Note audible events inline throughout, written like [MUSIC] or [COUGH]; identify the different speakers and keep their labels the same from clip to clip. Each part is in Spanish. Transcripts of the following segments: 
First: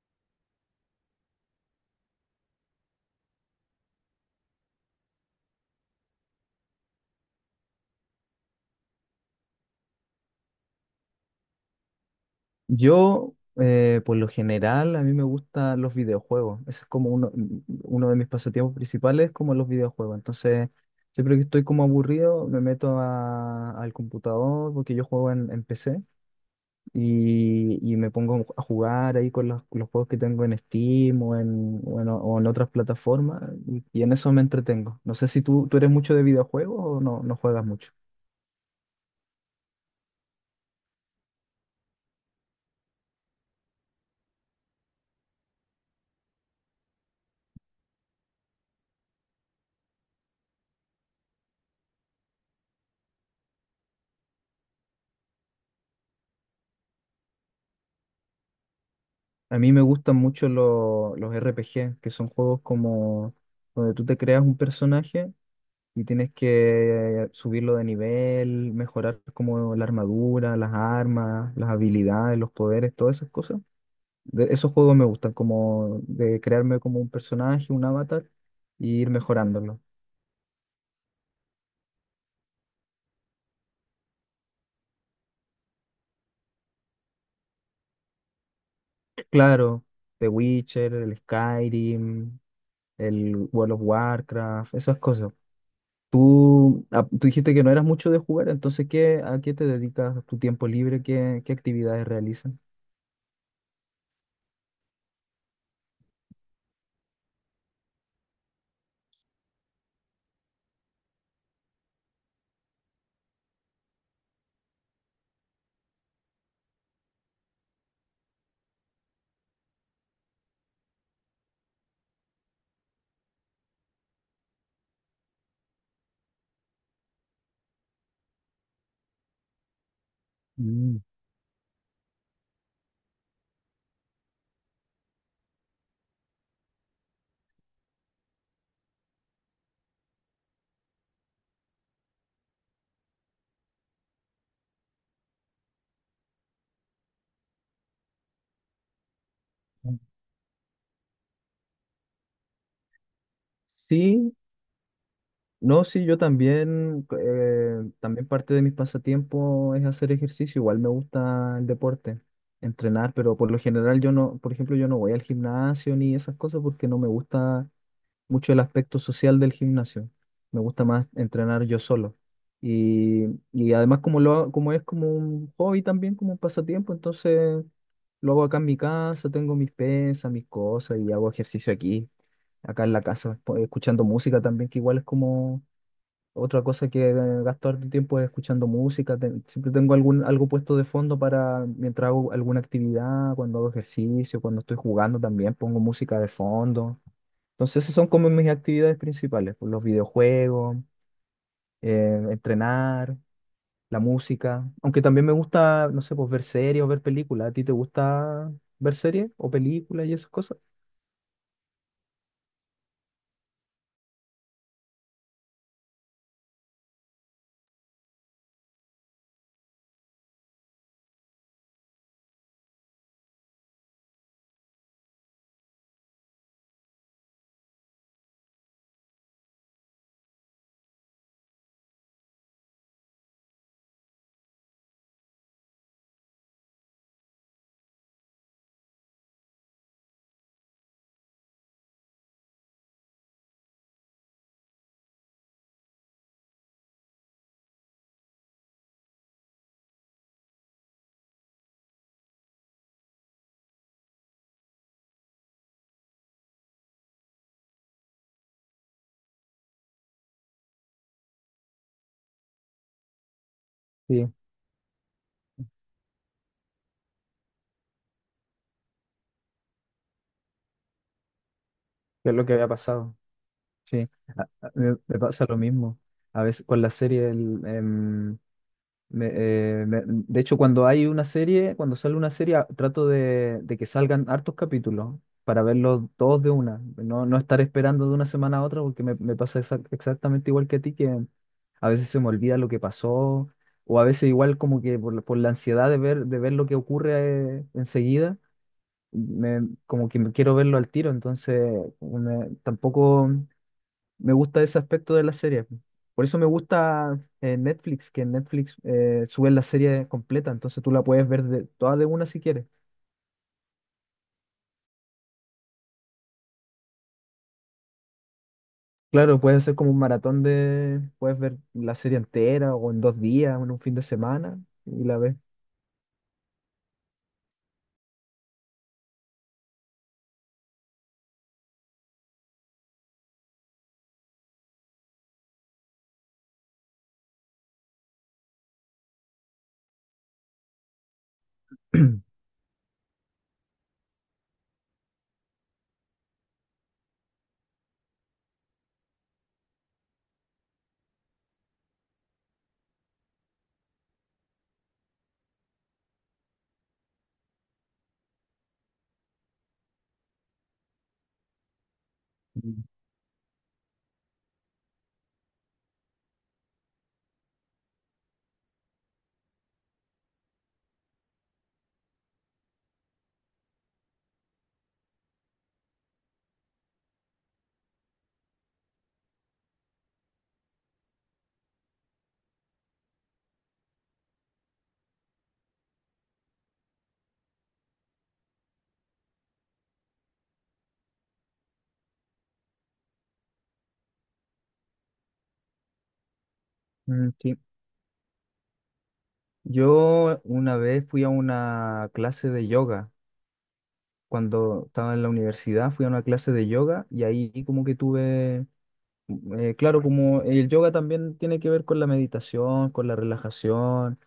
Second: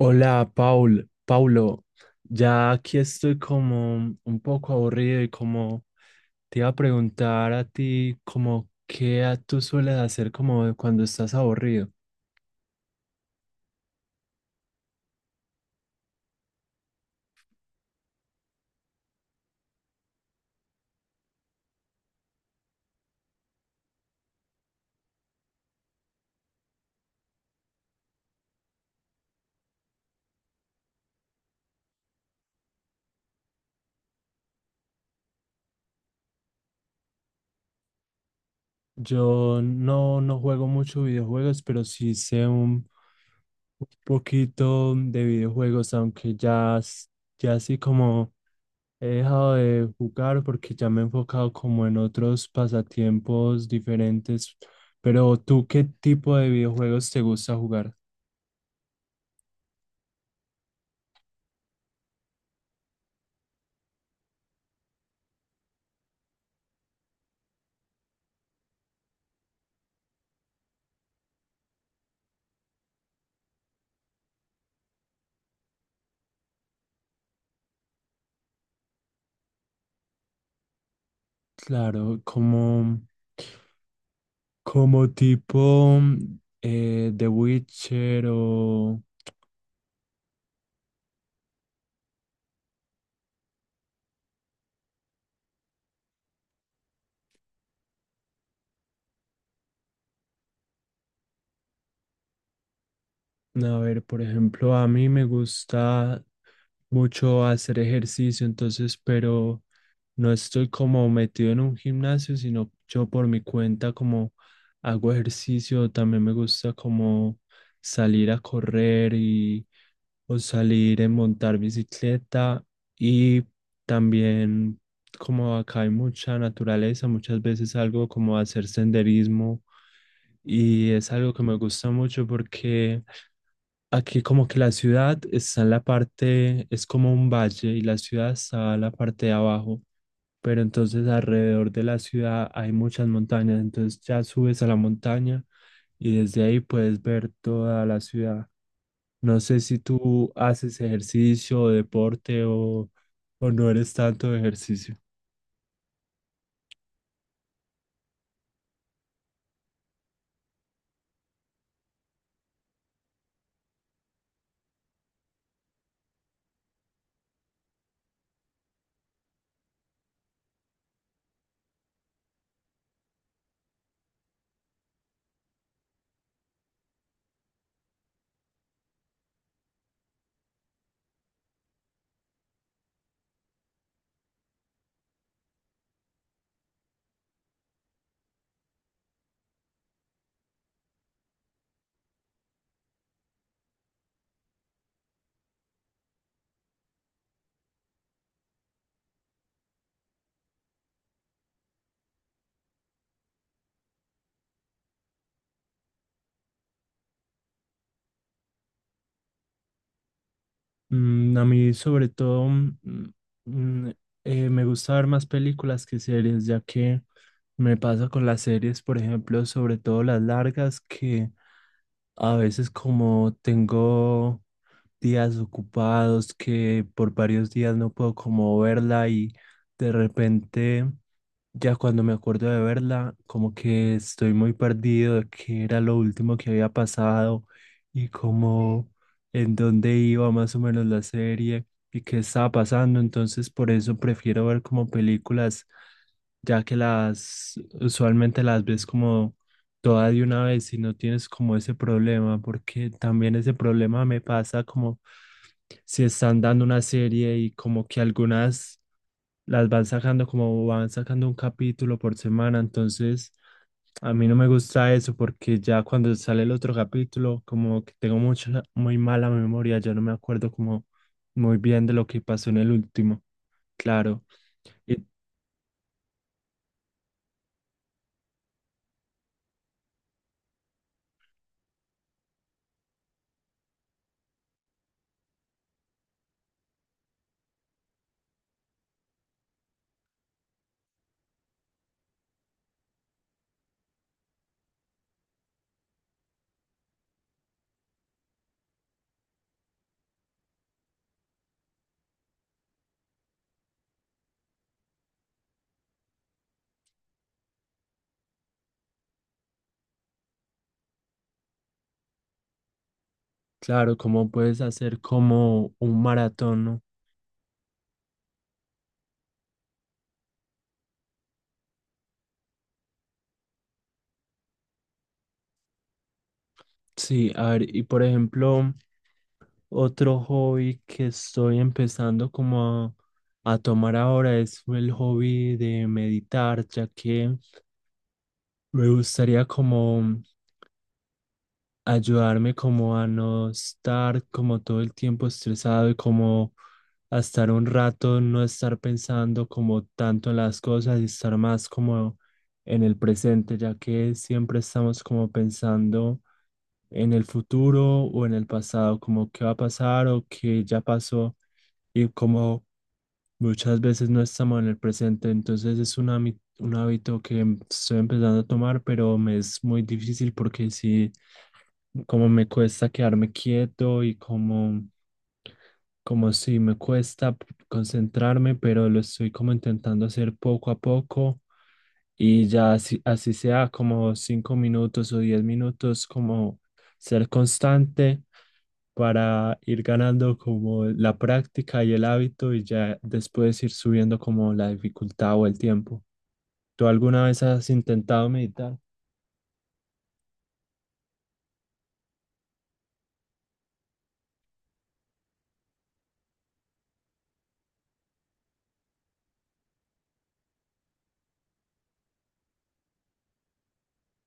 Speaker 1: Hola, Paul, Paulo, ya aquí estoy como un poco aburrido y como te iba a preguntar a ti como qué tú sueles hacer como cuando estás aburrido.
Speaker 2: Yo, por lo general, a mí me gustan los videojuegos. Ese es como uno de mis pasatiempos principales, como los videojuegos. Entonces, siempre que estoy como aburrido, al computador, porque yo juego en PC, y me pongo a jugar ahí con los juegos que tengo en Steam o en otras plataformas, y en eso me entretengo. No sé si tú eres mucho de videojuegos o no juegas mucho.
Speaker 1: Yo no, no juego mucho videojuegos, pero sí sé un poquito de videojuegos, aunque ya, ya así como he dejado de jugar porque ya me he enfocado como en otros pasatiempos diferentes. Pero ¿tú qué tipo de videojuegos te gusta jugar?
Speaker 2: A mí me gustan mucho los RPG, que son juegos como donde tú te creas un personaje y tienes que subirlo de nivel, mejorar como la armadura, las armas, las habilidades, los poderes, todas esas cosas. Esos juegos me gustan, como de crearme como un personaje, un avatar, y ir mejorándolo.
Speaker 1: Claro, como, como tipo The Witcher o...
Speaker 2: Claro, The Witcher, el Skyrim, el World of Warcraft, esas cosas. Tú dijiste que no eras mucho de jugar, entonces a qué te dedicas tu tiempo libre? Qué actividades realizas?
Speaker 1: A ver, por ejemplo, a mí me gusta mucho hacer ejercicio, entonces, pero no estoy como metido en un gimnasio, sino yo por mi cuenta como hago ejercicio, también me gusta como salir a correr y o salir en montar bicicleta y también como acá hay mucha naturaleza, muchas veces algo como a hacer senderismo y
Speaker 2: Mm.
Speaker 1: es algo que me gusta mucho porque aquí como que la ciudad está en la parte, es como un valle y la ciudad está en la parte de abajo, pero entonces alrededor de la ciudad hay muchas montañas, entonces ya subes a la montaña y desde ahí puedes ver toda la ciudad. No sé si tú haces ejercicio o deporte o no eres tanto
Speaker 2: Sí,
Speaker 1: de ejercicio.
Speaker 2: no, sí, yo también, también parte de mis pasatiempos es hacer ejercicio, igual me gusta el deporte, entrenar, pero por lo general yo no, por ejemplo, yo no voy al gimnasio ni esas cosas porque no me gusta mucho el aspecto social del gimnasio. Me gusta más entrenar yo solo. Y, y además como es como un hobby también, como un pasatiempo, entonces lo hago acá en mi casa, tengo mis pesas, mis cosas y hago ejercicio aquí, acá en la casa, escuchando música también, que igual es como otra cosa que gasto harto tiempo es escuchando música. Siempre tengo algo puesto de fondo para mientras hago alguna actividad, cuando hago ejercicio, cuando estoy jugando también pongo música de fondo. Entonces, esas son como mis actividades principales, pues, los videojuegos, entrenar, la música. Aunque también me gusta, no sé, pues ver series o ver películas. ¿A ti te gusta ver series o películas y esas cosas?
Speaker 1: A mí sobre todo mm, me gusta ver más películas que series, ya que me pasa con las series, por ejemplo, sobre todo las largas, que a veces como tengo días ocupados, que por varios días no puedo como verla y de repente ya cuando me acuerdo de verla, como que estoy muy perdido de qué era lo último que había pasado y como en dónde iba más o menos la serie y qué estaba pasando. Entonces por eso prefiero ver como películas, ya que las usualmente las ves como toda de una vez y no tienes como ese problema, porque también ese problema me pasa como si están dando una serie y como que algunas las van sacando como van sacando un capítulo por semana, entonces a mí
Speaker 2: Sí,
Speaker 1: no me gusta eso porque ya cuando sale el otro capítulo como que tengo mucha, muy mala memoria, ya no me acuerdo como muy bien de lo que
Speaker 2: que es lo
Speaker 1: pasó
Speaker 2: que
Speaker 1: en
Speaker 2: había
Speaker 1: el
Speaker 2: pasado.
Speaker 1: último,
Speaker 2: Sí,
Speaker 1: claro. Y
Speaker 2: Me pasa lo mismo. A veces con la serie. De hecho, cuando hay una serie, cuando sale una serie, trato de que salgan hartos capítulos para verlos todos de una. No, no estar esperando de una semana a otra porque me pasa exactamente igual que a ti, que a veces se me olvida lo que pasó o a veces igual como que por la ansiedad de ver lo que ocurre enseguida, me, como que me quiero verlo al tiro, entonces tampoco... Me gusta ese aspecto de la serie. Por eso me gusta Netflix, que en Netflix suben la serie completa, entonces tú la puedes ver toda de una si quieres.
Speaker 1: claro, ¿cómo puedes hacer como un maratón? ¿No?
Speaker 2: Claro, puedes hacer como un maratón de, puedes ver la serie entera o en dos días o en un fin de semana y la ves.
Speaker 1: Sí, a ver, y por ejemplo... Otro hobby que estoy empezando como a tomar ahora es el hobby de meditar, ya que me gustaría como ayudarme como a no estar como todo el tiempo estresado y como a estar un rato, no estar pensando como tanto en las cosas y estar más como en el presente, ya que siempre estamos como pensando en el futuro o en el pasado, como qué va a pasar o qué ya pasó y como
Speaker 2: [CLEARS THROAT]
Speaker 1: muchas veces no estamos en el presente. Entonces es un, un hábito que estoy empezando a tomar, pero me es muy difícil porque sí, como me cuesta quedarme quieto y como... Como si me cuesta concentrarme, pero lo estoy como intentando hacer poco a poco y ya así, así sea como 5 minutos o 10 minutos, como ser constante para ir ganando como la práctica y el hábito y ya después ir subiendo como la dificultad o el tiempo. ¿Tú alguna
Speaker 2: Mm,
Speaker 1: vez
Speaker 2: sí.
Speaker 1: has intentado meditar?
Speaker 2: Yo una vez fui a una clase de yoga. Cuando estaba en la universidad fui a una clase de yoga y ahí como que tuve. Claro, como el yoga también tiene que ver con la meditación, con la relajación,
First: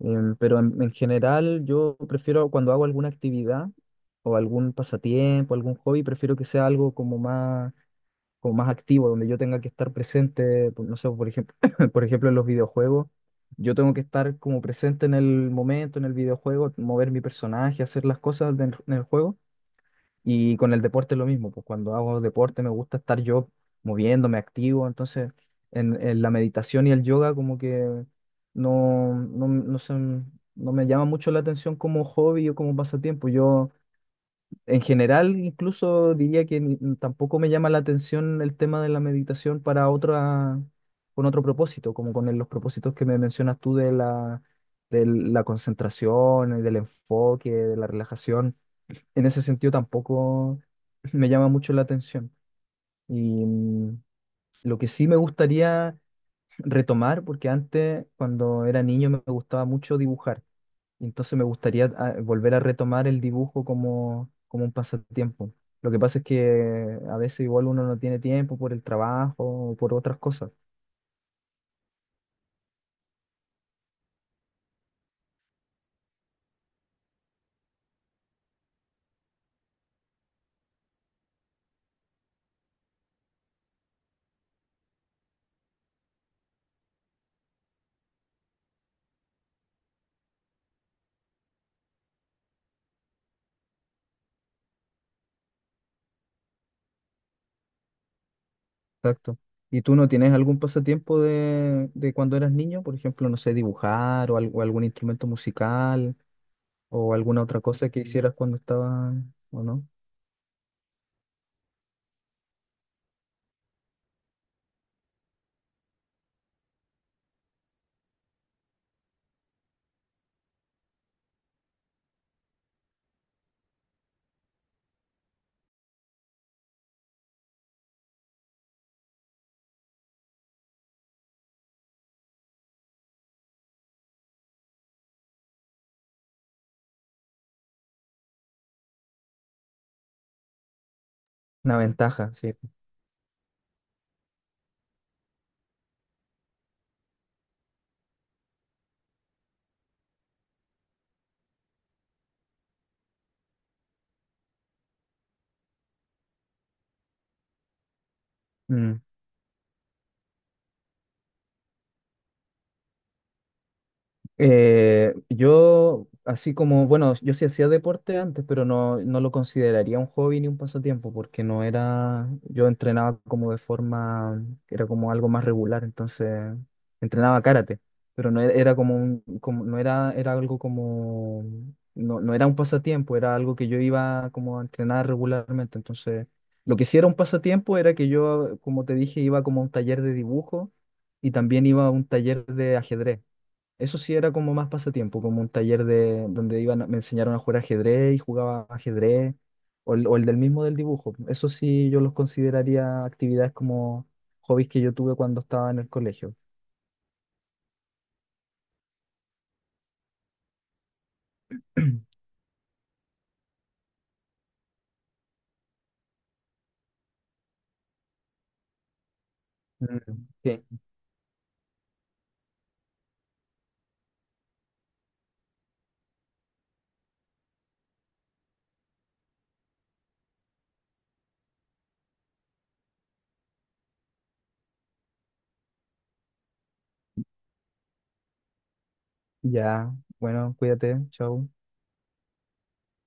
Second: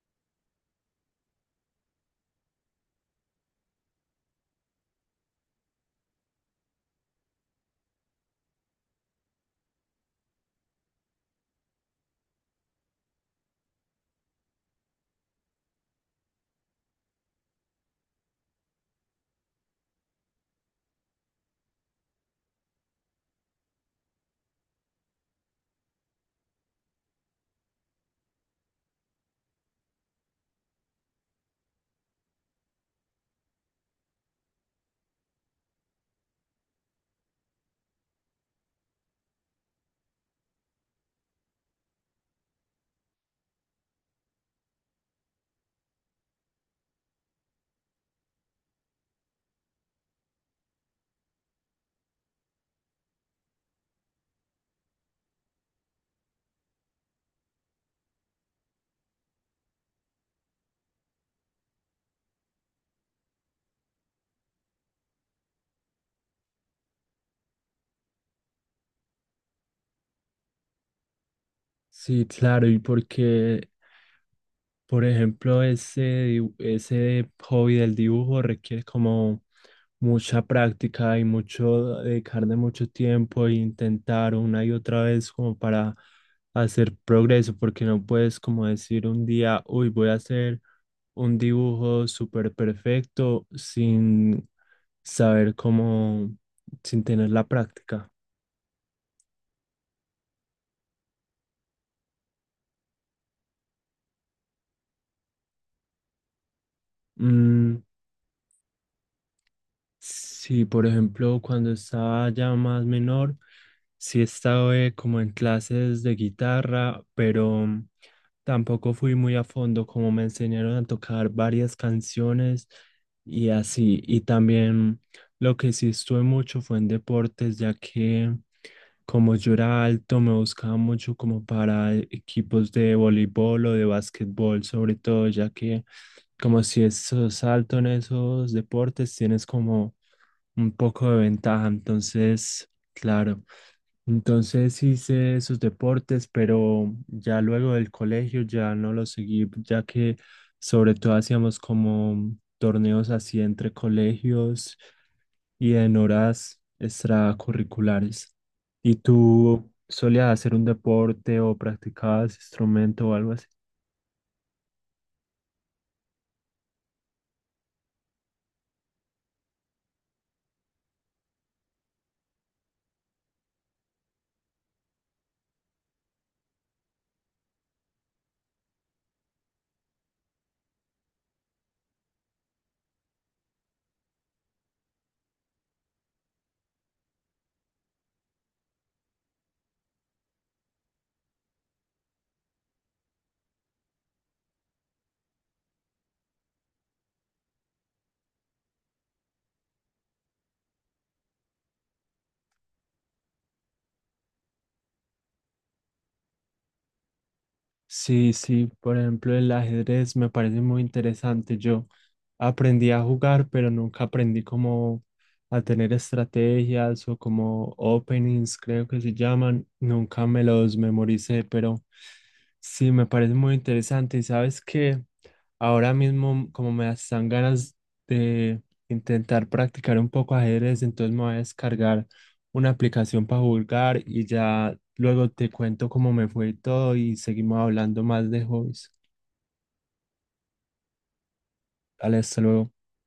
Speaker 2: pero en general yo prefiero cuando hago alguna actividad o algún pasatiempo, algún hobby, prefiero que sea algo como como más activo, donde yo tenga que estar presente, no sé, por ejemplo, [LAUGHS] [CLEARS THROAT] por ejemplo en los videojuegos, yo tengo que estar como presente en el momento, en el videojuego, mover mi personaje, hacer las cosas en el juego. Y con el deporte es lo mismo, pues cuando hago deporte me gusta estar yo moviéndome, activo, entonces en la meditación y el yoga como que no, no, no se- no me llama mucho la atención como hobby o como pasatiempo. Yo en general, incluso diría que tampoco me llama la atención el tema de la meditación para otra, con otro propósito, como con los propósitos que me mencionas tú de de la concentración, y del enfoque, de la relajación. En ese sentido tampoco me llama mucho la atención. Y lo que sí me gustaría retomar, porque antes, cuando era niño, me gustaba mucho dibujar y entonces me gustaría volver a retomar el dibujo como, como un pasatiempo. Lo que pasa es que a veces igual uno no tiene tiempo por el trabajo o por otras cosas.
Speaker 1: Sí, claro, y porque por ejemplo, ese, ese hobby del dibujo requiere como mucha práctica y mucho dedicarle mucho tiempo e intentar una y otra vez como para hacer progreso, porque no puedes como decir un día, uy, voy a hacer un dibujo súper perfecto sin saber cómo, sin tener la práctica.
Speaker 2: Exacto. ¿Y tú no tienes algún pasatiempo de cuando eras niño? Por ejemplo, no sé, dibujar o algún instrumento musical o alguna otra
Speaker 1: Mm.
Speaker 2: cosa que hicieras cuando estabas, ¿o no?
Speaker 1: Sí, por ejemplo, cuando estaba ya más menor, sí estaba como en clases de guitarra, pero tampoco fui muy a fondo, como me enseñaron a tocar varias canciones y así. Y también lo que sí estuve mucho fue en deportes, ya que como yo era alto, me buscaba mucho como para equipos de voleibol o de básquetbol, sobre todo, ya que como si sos alto en esos deportes, tienes como un poco de ventaja.
Speaker 2: Una ventaja, sí.
Speaker 1: Entonces, claro. Entonces hice esos deportes, pero ya luego del colegio ya no los seguí, ya que sobre todo hacíamos como torneos así entre colegios y en horas extracurriculares. ¿Y
Speaker 2: Mm.
Speaker 1: tú solías hacer un deporte o practicabas instrumento o algo así?
Speaker 2: Bueno, yo sí hacía deporte antes, pero no lo consideraría un hobby ni un pasatiempo, porque no era, yo entrenaba como de forma, era como algo más regular, entonces entrenaba karate, pero no era, era como como, no era, era algo como, no era un pasatiempo, era algo que yo iba como a entrenar regularmente, entonces lo que sí era un pasatiempo era que yo, como te dije, iba como a un taller de dibujo y también iba a un taller de ajedrez. Eso sí era como más pasatiempo, como un taller de donde iban, me enseñaron a jugar ajedrez y jugaba ajedrez, o el del mismo del dibujo. Eso sí yo los consideraría actividades como hobbies que yo tuve cuando estaba en el colegio.
Speaker 1: Sí, sí, por ejemplo, el ajedrez me parece muy interesante. Yo
Speaker 2: [CLEARS THROAT]
Speaker 1: aprendí a jugar, pero nunca aprendí cómo a tener estrategias o como openings, creo que se llaman. Nunca
Speaker 2: Mm,
Speaker 1: me
Speaker 2: sí.
Speaker 1: los memoricé, pero sí, me parece muy interesante. Y sabes que ahora mismo, como me dan ganas de intentar practicar un poco ajedrez, entonces me voy a descargar una aplicación para jugar y ya luego te cuento cómo me fue y todo y seguimos hablando más de hobbies.
Speaker 2: Ya, bueno, cuídate, chao.
Speaker 1: Dale, hasta luego.